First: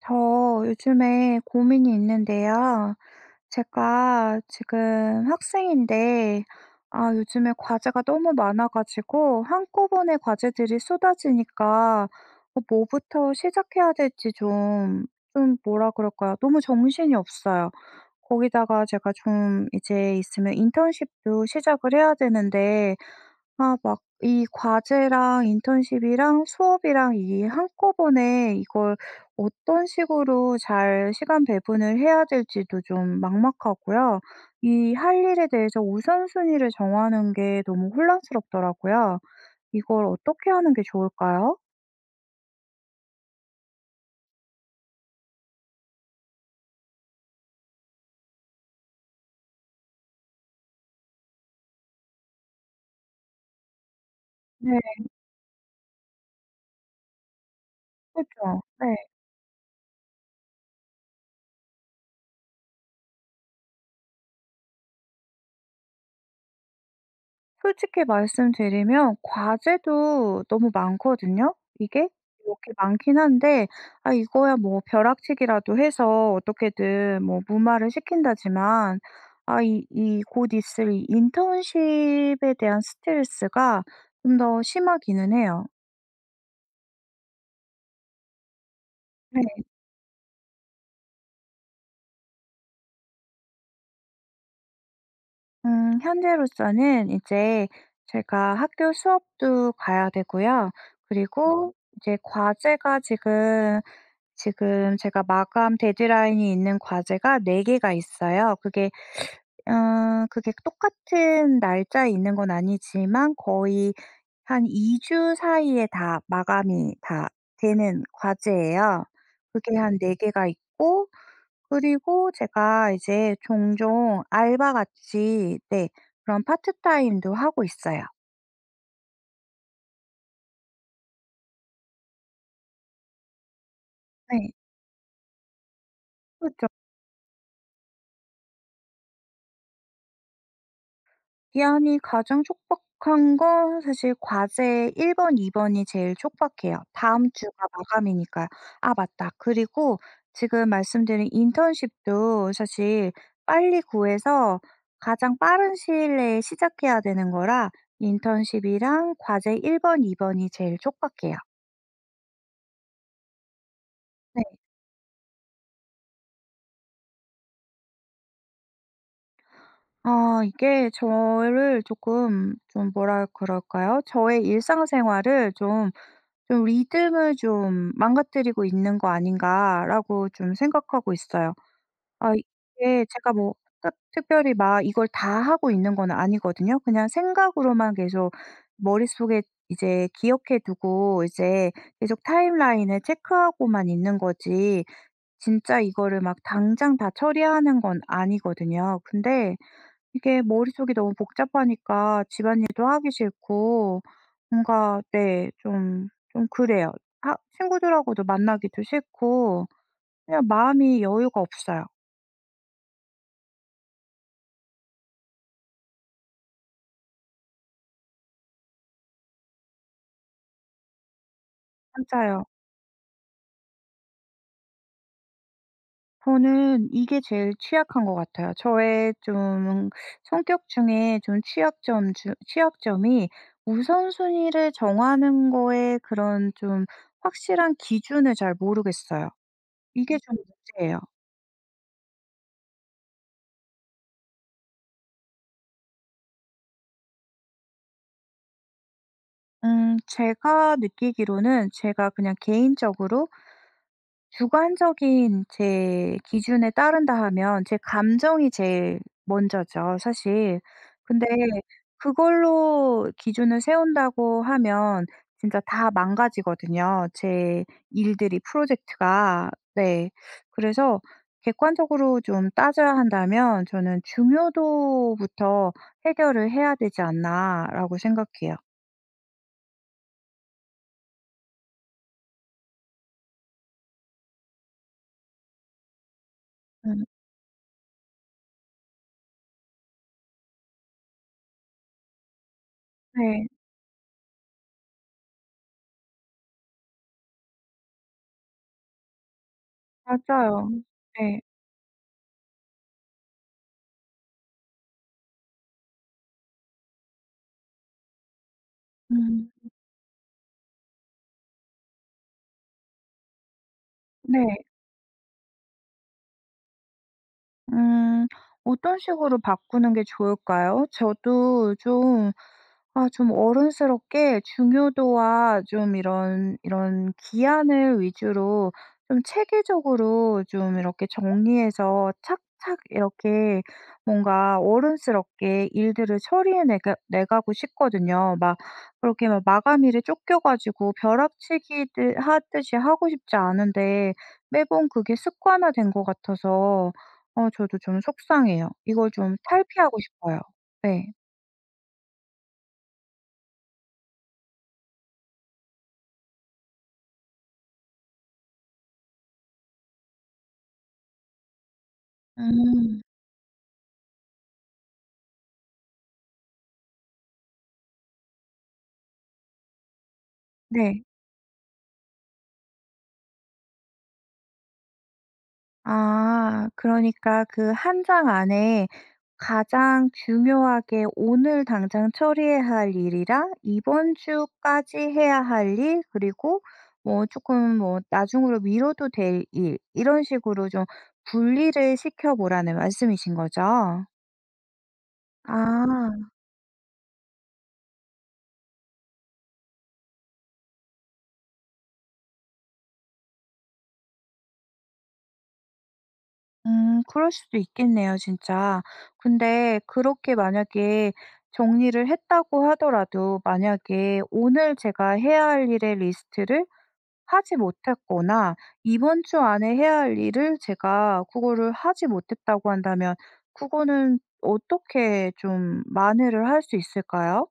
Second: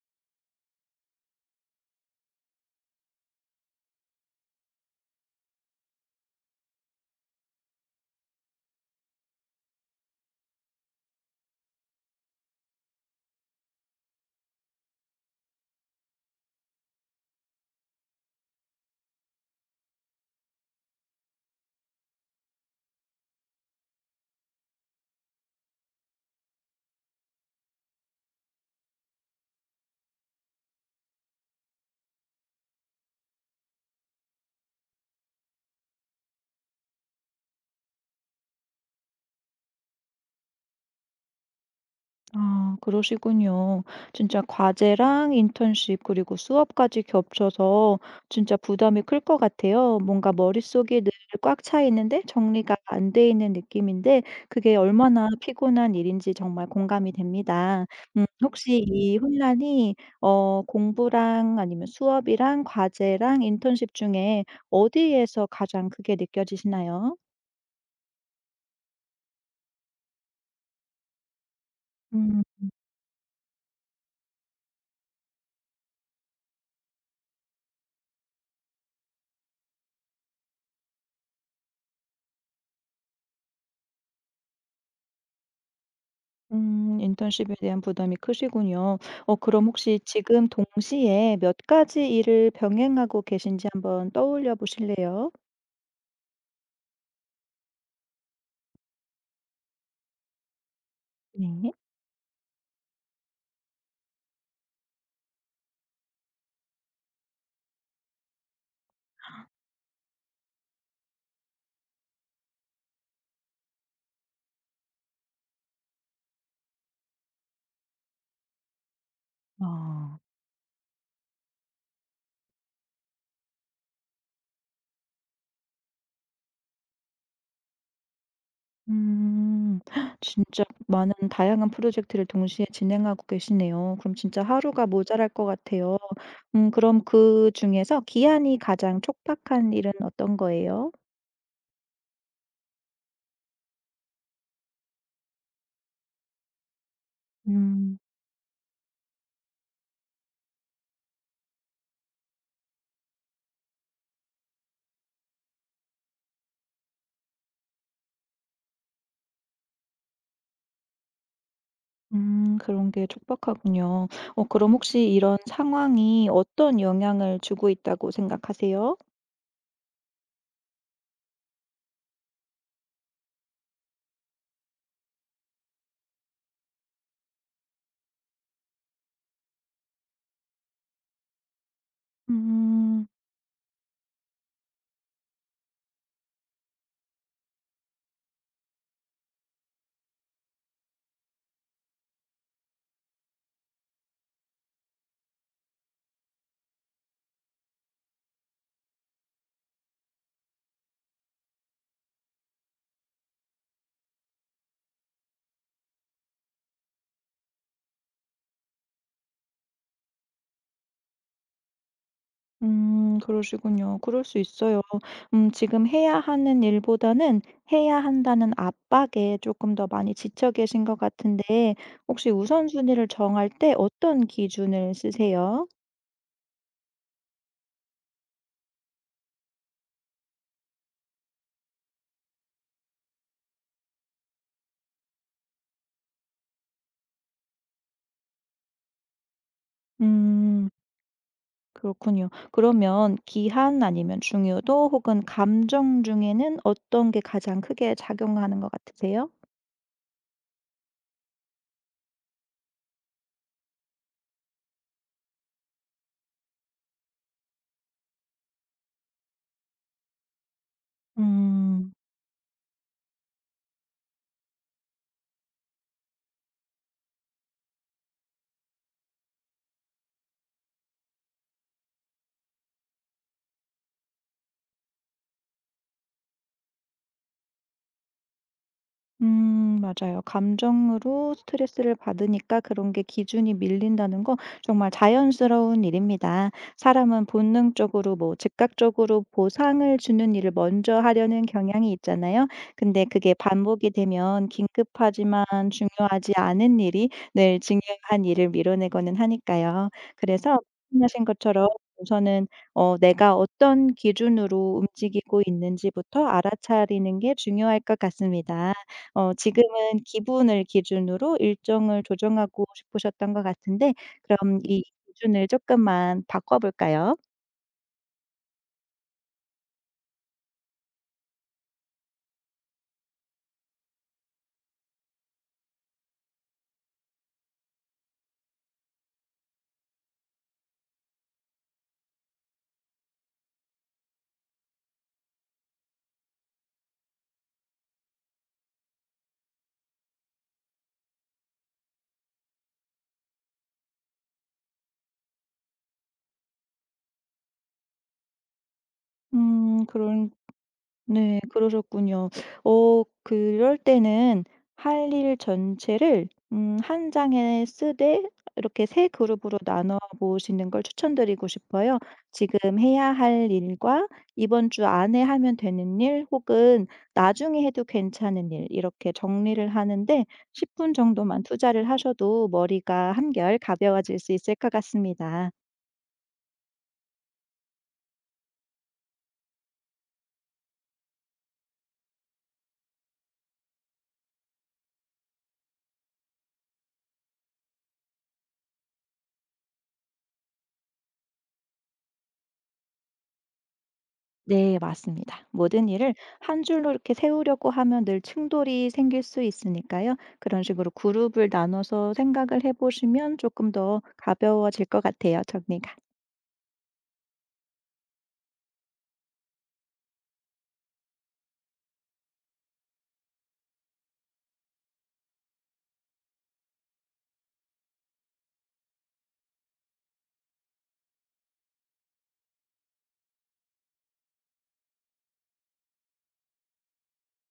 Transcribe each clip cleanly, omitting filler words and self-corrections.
저 요즘에 고민이 있는데요. 제가 지금 학생인데, 아, 요즘에 과제가 너무 많아가지고, 한꺼번에 과제들이 쏟아지니까, 어, 뭐부터 시작해야 될지 좀, 좀 뭐라 그럴까요? 너무 정신이 없어요. 거기다가 제가 좀 이제 있으면 인턴십도 시작을 해야 되는데, 아 막 이 과제랑 인턴십이랑 수업이랑 이 한꺼번에 이걸 어떤 식으로 잘 시간 배분을 해야 될지도 좀 막막하고요. 이 할 일에 대해서 우선순위를 정하는 게 너무 혼란스럽더라고요. 이걸 어떻게 하는 게 좋을까요? 아, 그러시군요. 진짜 과제랑 인턴십 그리고 수업까지 겹쳐서 진짜 부담이 클 것 같아요. 뭔가 머릿속이 늘 꽉 차 있는데 정리가 안 돼 있는 느낌인데 그게 네. 얼마나 피곤한 일인지 정말 공감이 됩니다. 그죠. 혹시 네. 이 혼란이 공부랑 아니면 수업이랑 과제랑 인턴십 중에 어디에서 가장 크게 느껴지시나요? 솔직히 말씀드리면 과제도 너무 많거든요. 이게 음, 이렇게 많긴 한데 아 이거야 뭐 벼락치기라도 해서 어떻게든 뭐 무마를 시킨다지만 아 이 곧 있을 이 인턴십에 대한 스트레스가 좀 더 심하기는 해요. 인턴십에 대한 부담이 크시군요. 어 네. 그럼 혹시 지금 동시에 몇 가지 일을 병행하고 계신지 한번 떠올려 보실래요? 현재로서는 이제 제가 학교 수업도 가야 되고요. 네. 그리고 이제 과제가 지금 제가 마감 데드라인이 있는 과제가 4 개가 있어요. 그게 어 그게 똑같은 날짜에 있는 건 아니지만 거의 한 2주 사이에 다 마감이 다 되는 과제예요. 그게 한 4 아. 개가 있고 그리고 제가 이제 종종 알바 같이 네 그런 파트타임도 하고 있어요. 음. 진짜 많은 다양한 프로젝트를 동시에 진행하고 계시네요. 그럼 진짜 네. 하루가 모자랄 것 같아요. 그죠. 그럼 그중에서 기한이 가장 촉박한 일은 어떤 거예요? 기한이 가장 촉박한 건 사실 과제 1 번, 2 번이 제일 촉박해요. 다음 주가 음. 마감이니까요. 아 맞다. 그리고 지금 말씀드린 인턴십도 사실 빨리 구해서 가장 빠른 시일 내에 시작해야 되는 거라 인턴십이랑 과제 1 번, 2 번이 제일 촉박해요. 그런 게 촉박하군요. 네. 어 그럼 혹시 이런 상황이 어떤 영향을 주고 있다고 생각하세요? 아 이게 저를 조금 좀 뭐라 그럴까요? 저의 일상생활을 좀 좀 '리듬을 좀 망가뜨리고 있는 거 아닌가.'라고 좀 생각하고 있어요. 아 이게 음. 제가 뭐 특 특별히 막 이걸 다 하고 있는 건 아니거든요. 그냥 생각으로만 계속 머릿속에 이제 기억해 두고 이제 계속 타임라인을 체크하고만 있는 거지 진짜 이거를 막 당장 다 처리하는 건 아니거든요. 근데 이게 머릿속이 너무 복잡하니까 집안일도 하기 싫고 뭔가 네 좀 그래요. 하 친구들하고도 만나기도 싫고 그냥 마음이 여유가 없어요. 그러시군요. 그럴 수 있어요. 지금 해야 하는 일보다는 해야 한다는 압박에 조금 더 많이 지쳐 계신 것 같은데 혹시 맞아요. 우선순위를 정할 때 어떤 기준을 쓰세요? 저는 이게 제일 취약한 것 같아요. 저의 좀 성격 중에 좀 취약점이 우선순위를 정하는 거에 그런 좀 확실한 기준을 잘 모르겠어요. 이게 좀 음. 문제예요. 그렇군요. 그러면 기한 아니면 중요도 혹은 감정 중에는 어떤 게 가장 크게 작용하는 것 같으세요? 제가 느끼기로는 제가 그냥 개인적으로 주관적인 제 기준에 따른다 하면 제 감정이 제일 먼저죠, 사실. 근데 음. 그걸로 기준을 세운다고 하면 진짜 다 망가지거든요, 제 일들이 프로젝트가. 네. 그래서 객관적으로 좀 따져야 한다면 저는 '중요도부터 해결을 해야 되지 않나.'라고 생각해요. 맞아요. 감정으로 스트레스를 받으니까 그런 게 기준이 밀린다는 거 정말 자연스러운 일입니다. 음. 사람은 본능적으로 뭐 즉각적으로 보상을 주는 일을 먼저 하려는 경향이 있잖아요. 근데 그게 네. 반복이 되면 긴급하지만 중요하지 않은 일이 늘 중요한 일을 밀어내고는 하니까요. 그래서 맞아요. 말씀하신 네. 것처럼 우선은 '내가 어떤 기준으로 움직이고 있는지부터 알아차리는 게 중요할 것 같습니다.' 어 음. 지금은 기분을 기준으로 일정을 조정하고 싶으셨던 것 같은데 네. 그럼 이 기준을 조금만 바꿔 볼까요? 음. 어떤 식으로 바꾸는 게 좋을까요? 저도 좀 아 좀 어른스럽게 중요도와 좀 이런 기한을 위주로 좀 체계적으로 좀 이렇게 정리해서 착착 이렇게 뭔가 어른스럽게 일들을 처리해 내가고 싶거든요. 막 그렇게 막 마감일에 쫓겨 가지고 벼락치기들 하듯이 하고 싶지 않은데 매번 그게 습관화된 것 같아서 어 저도 좀 속상해요. 이걸 좀 탈피하고 그런 싶어요. 네. 네. 그러셨군요. 어 그럴 때는 할 일 전체를 한 장에 쓰되 이렇게 세 그룹으로 나눠 보시는 걸 추천드리고 싶어요. 지금 음. 해야 할 일과 이번 주 안에 하면 되는 일 혹은 나중에 해도 괜찮은 일 이렇게 정리를 하는데 10분 네. 정도만 투자를 하셔도 머리가 한결 가벼워질 수 있을 것 같습니다. 아 그러니까 그 한 장 안에 가장 중요하게 오늘 당장 처리해야 할 일이랑 이번 주까지 해야 할 일 그리고 뭐 조금 뭐 나중으로 미뤄도 될 일 이런 식으로 좀 분리를 시켜 보라는 말씀이신 거죠? 네, 맞습니다. 모든 아. 일을 한 줄로 이렇게 세우려고 하면 늘 충돌이 생길 수 있으니까요. 그런 식으로 그룹을 나눠서 생각을 해보시면 조금 더 가벼워질 것 같아요. 정리가. 그럴 수도 있겠네요 진짜. 근데 그렇게 만약에 정리를 했다고 하더라도 만약에 오늘 제가 해야 할 일의 리스트를 하지 못했거나 이번 주 안에 해야 할 일을 제가 그거를 하지 못했다고 한다면 그거는 어떻게 좀 만회를 할 수 있을까요?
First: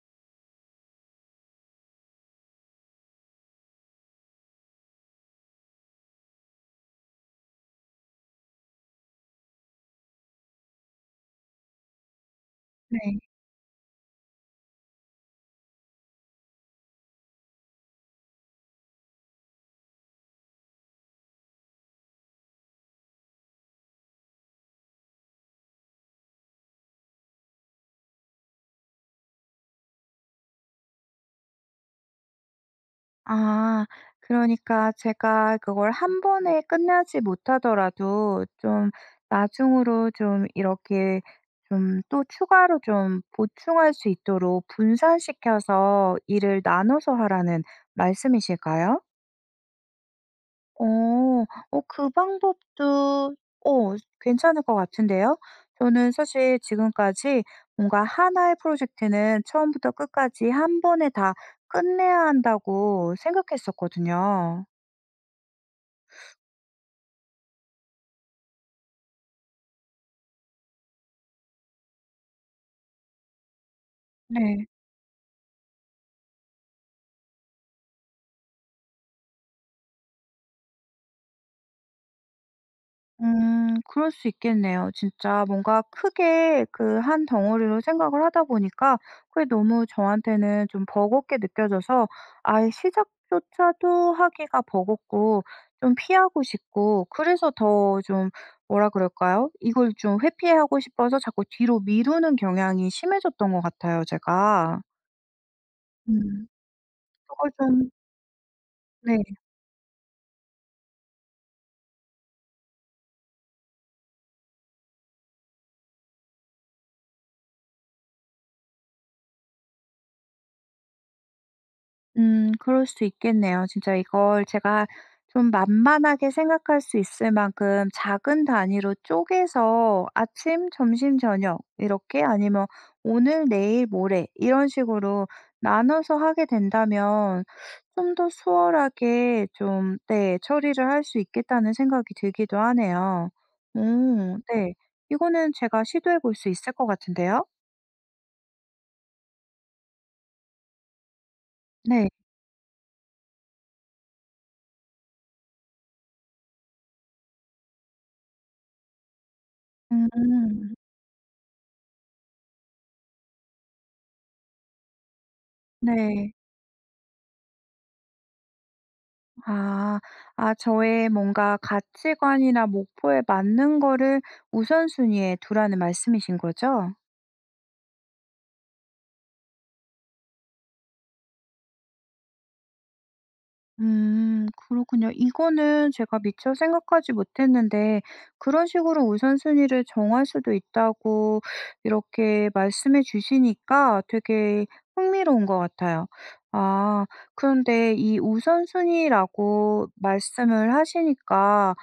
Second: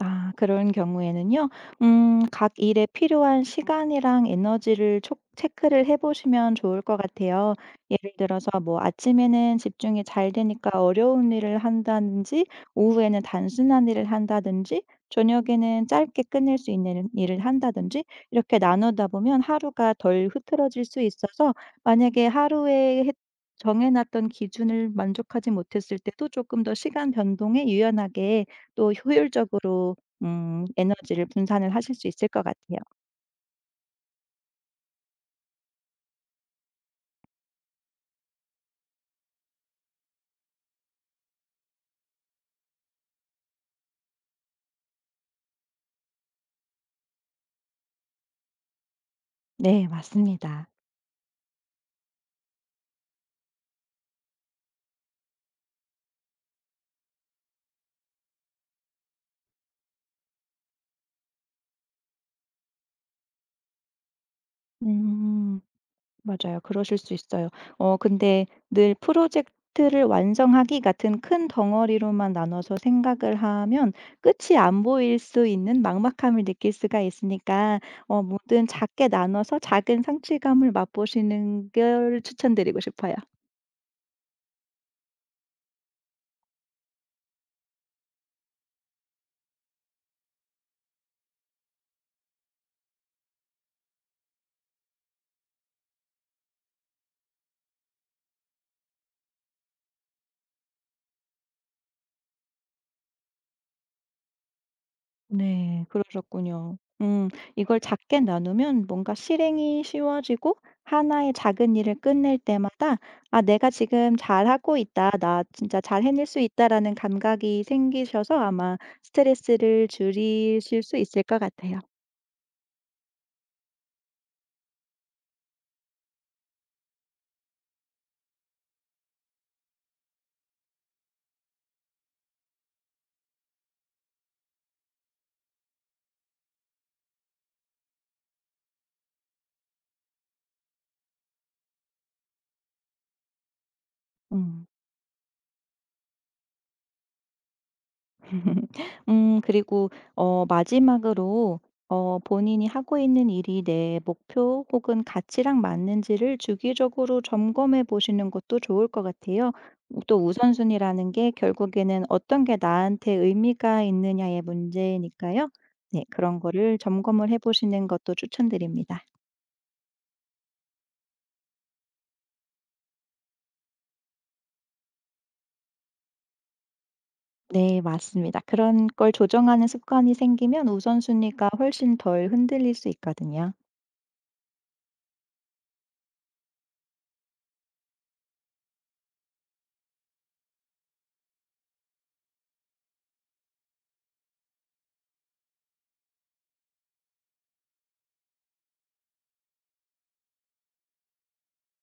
아 그런 경우에는요. 각 일에 필요한 시간이랑 에너지를 촉 체크를 해 보시면 좋을 것 같아요. 예를 들어서 뭐 아침에는 집중이 잘 되니까 어려운 일을 한다든지 네. 오후에는 단순한 일을 한다든지 저녁에는 짧게 끝낼 수 있는 일을 한다든지 이렇게 나누다 보면 하루가 덜 흐트러질 수 있어서 만약에 하루에 정해 놨던 기준을 만족하지 못했을 때도 조금 더 시간 변동에 유연하게 또 효율적으로 에너지를 분산을 하실 수 있을 것 같아요. 아. 그러니까 제가 그걸 한 번에 끝내지 못하더라도 좀 나중으로 좀 이렇게 좀 또 추가로 좀 보충할 수 있도록 분산시켜서 일을 나눠서 하라는 말씀이실까요? 네 맞습니다. 어. 어 그 방법도 어 괜찮을 것 같은데요. 저는 사실 지금까지 뭔가 하나의 프로젝트는 처음부터 끝까지 한 번에 다 끝내야 한다고 생각했었거든요. 음. 맞아요. 그러실 수 있어요. 어 근데 늘 프로젝트를 완성하기 같은 큰 덩어리로만 나눠서 생각을 하면 끝이 네. 안 보일 수 있는 막막함을 느낄 수가 있으니까 어 뭐든 작게 나눠서 작은 성취감을 맛보시는 걸 추천드리고 싶어요. 그럴 수 있겠네요. 진짜 뭔가 크게 그 한 덩어리로 생각을 하다 보니까 그게 너무 저한테는 좀 버겁게 느껴져서 아예 시작조차도 하기가 버겁고 좀 피하고 싶고 그래서 더 좀 뭐라 그럴까요? 이걸 좀 회피하고 싶어서 자꾸 뒤로 미루는 경향이 심해졌던 것 같아요 제가. 네. 음. 그러셨군요. 음. 그걸 이걸 좀 작게 나누면 뭔가 네. 실행이 쉬워지고 하나의 작은 일을 끝낼 때마다 '아 내가 지금 잘하고 있다. 나 진짜 잘 해낼 수 있다.'라는 감각이 생기셔서 아마 스트레스를 줄이실 수 있을 것 같아요. 그럴 수 있겠네요. 진짜 이걸 제가 좀 만만하게 생각할 수 있을 만큼 작은 단위로 쪼개서 아침, 점심, 저녁 이렇게 아니면 오늘, 내일, 모레 이런 식으로 나눠서 하게 된다면 좀 더 수월하게 좀 네 처리를 할 수 있겠다는 생각이 들기도 하네요. 오 음. 네. 이거는 제가 시도해 볼 수 있을 것 같은데요. 그리고 어 마지막으로 네. 어 본인이 하고 있는 일이 내 목표 혹은 가치랑 맞는지를 주기적으로 점검해 보시는 것도 좋을 것 같아요. 또 음. 우선순위라는 게 결국에는 어떤 게 나한테 의미가 있느냐의 문제니까요. 네, 네. 그런 거를 점검을 해 보시는 것도 추천드립니다. 아, 아, 저의 뭔가 가치관이나 목표에 맞는 거를 우선순위에 두라는 말씀이신 거죠? 네, 맞습니다. 그런 걸 조정하는 습관이 생기면 우선순위가 훨씬 덜 흔들릴 수 있거든요. 그렇군요. 이거는 제가 미처 생각하지 못했는데, 그런 식으로 우선순위를 정할 수도 있다고 이렇게 말씀해 주시니까 되게 흥미로운 것 같아요. 아, 그런데 이 우선순위라고 말씀을 하시니까,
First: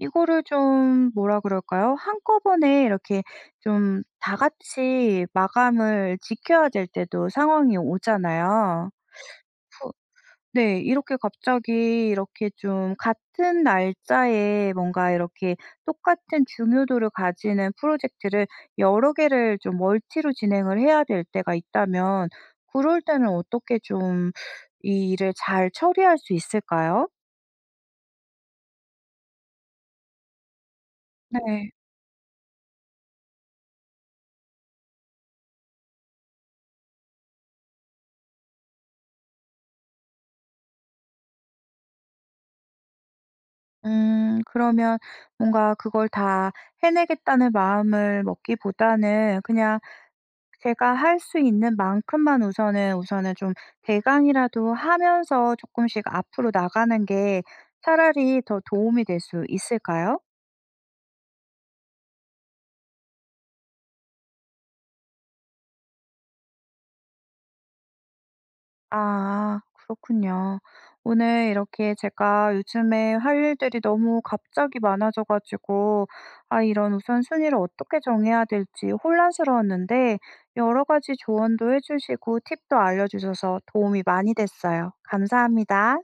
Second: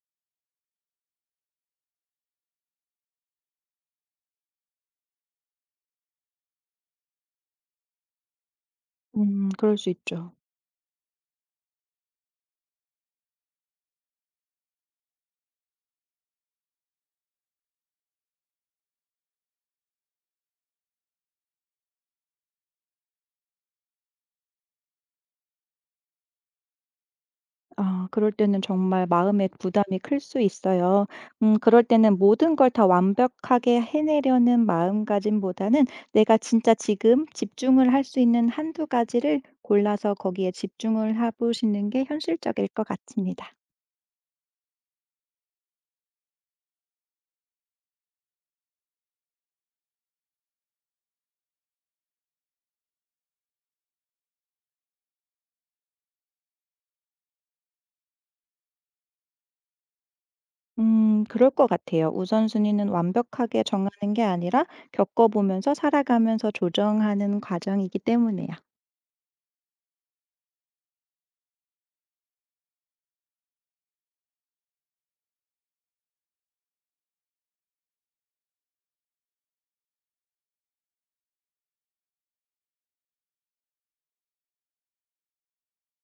이거를 좀 뭐라 그럴까요? 한꺼번에 이렇게 좀 다 같이 마감을 지켜야 될 때도 상황이 오잖아요. 그럴 수 있죠. 네. 이렇게 갑자기 이렇게 좀 같은 날짜에 뭔가 이렇게 똑같은 중요도를 가지는 프로젝트를 여러 개를 좀 멀티로 진행을 해야 될 때가 있다면 그럴 때는 어떻게 좀 이 일을 잘 처리할 수 있을까요? 아 그럴 때는 정말 마음의 부담이 클 수 있어요. 네. 그럴 때는 모든 걸 다 완벽하게 해내려는 마음가짐보다는 내가 진짜 지금 집중을 할 수 있는 한두 가지를 골라서 거기에 집중을 해 보시는 게 현실적일 것 같습니다. 그러면 뭔가 그걸 다 해내겠다는 마음을 먹기보다는 그냥 제가 할 수 있는 만큼만 우선은 좀 대강이라도 하면서 조금씩 앞으로 나가는 게 차라리 더 도움이 될 수 있을까요? 그럴 것 같아요. 우선순위는 완벽하게 정하는 게 아니라 겪어 보면서 살아가면서 조정하는 과정이기 때문에요. 아 그렇군요. 오늘 이렇게 제가 요즘에 할 일들이 너무 갑자기 많아져 가지고 아 이런 우선순위를 어떻게 정해야 될지 혼란스러웠는데 여러 가지 조언도 해 주시고 팁도 알려 주셔서 도움이 많이 됐어요. 감사합니다.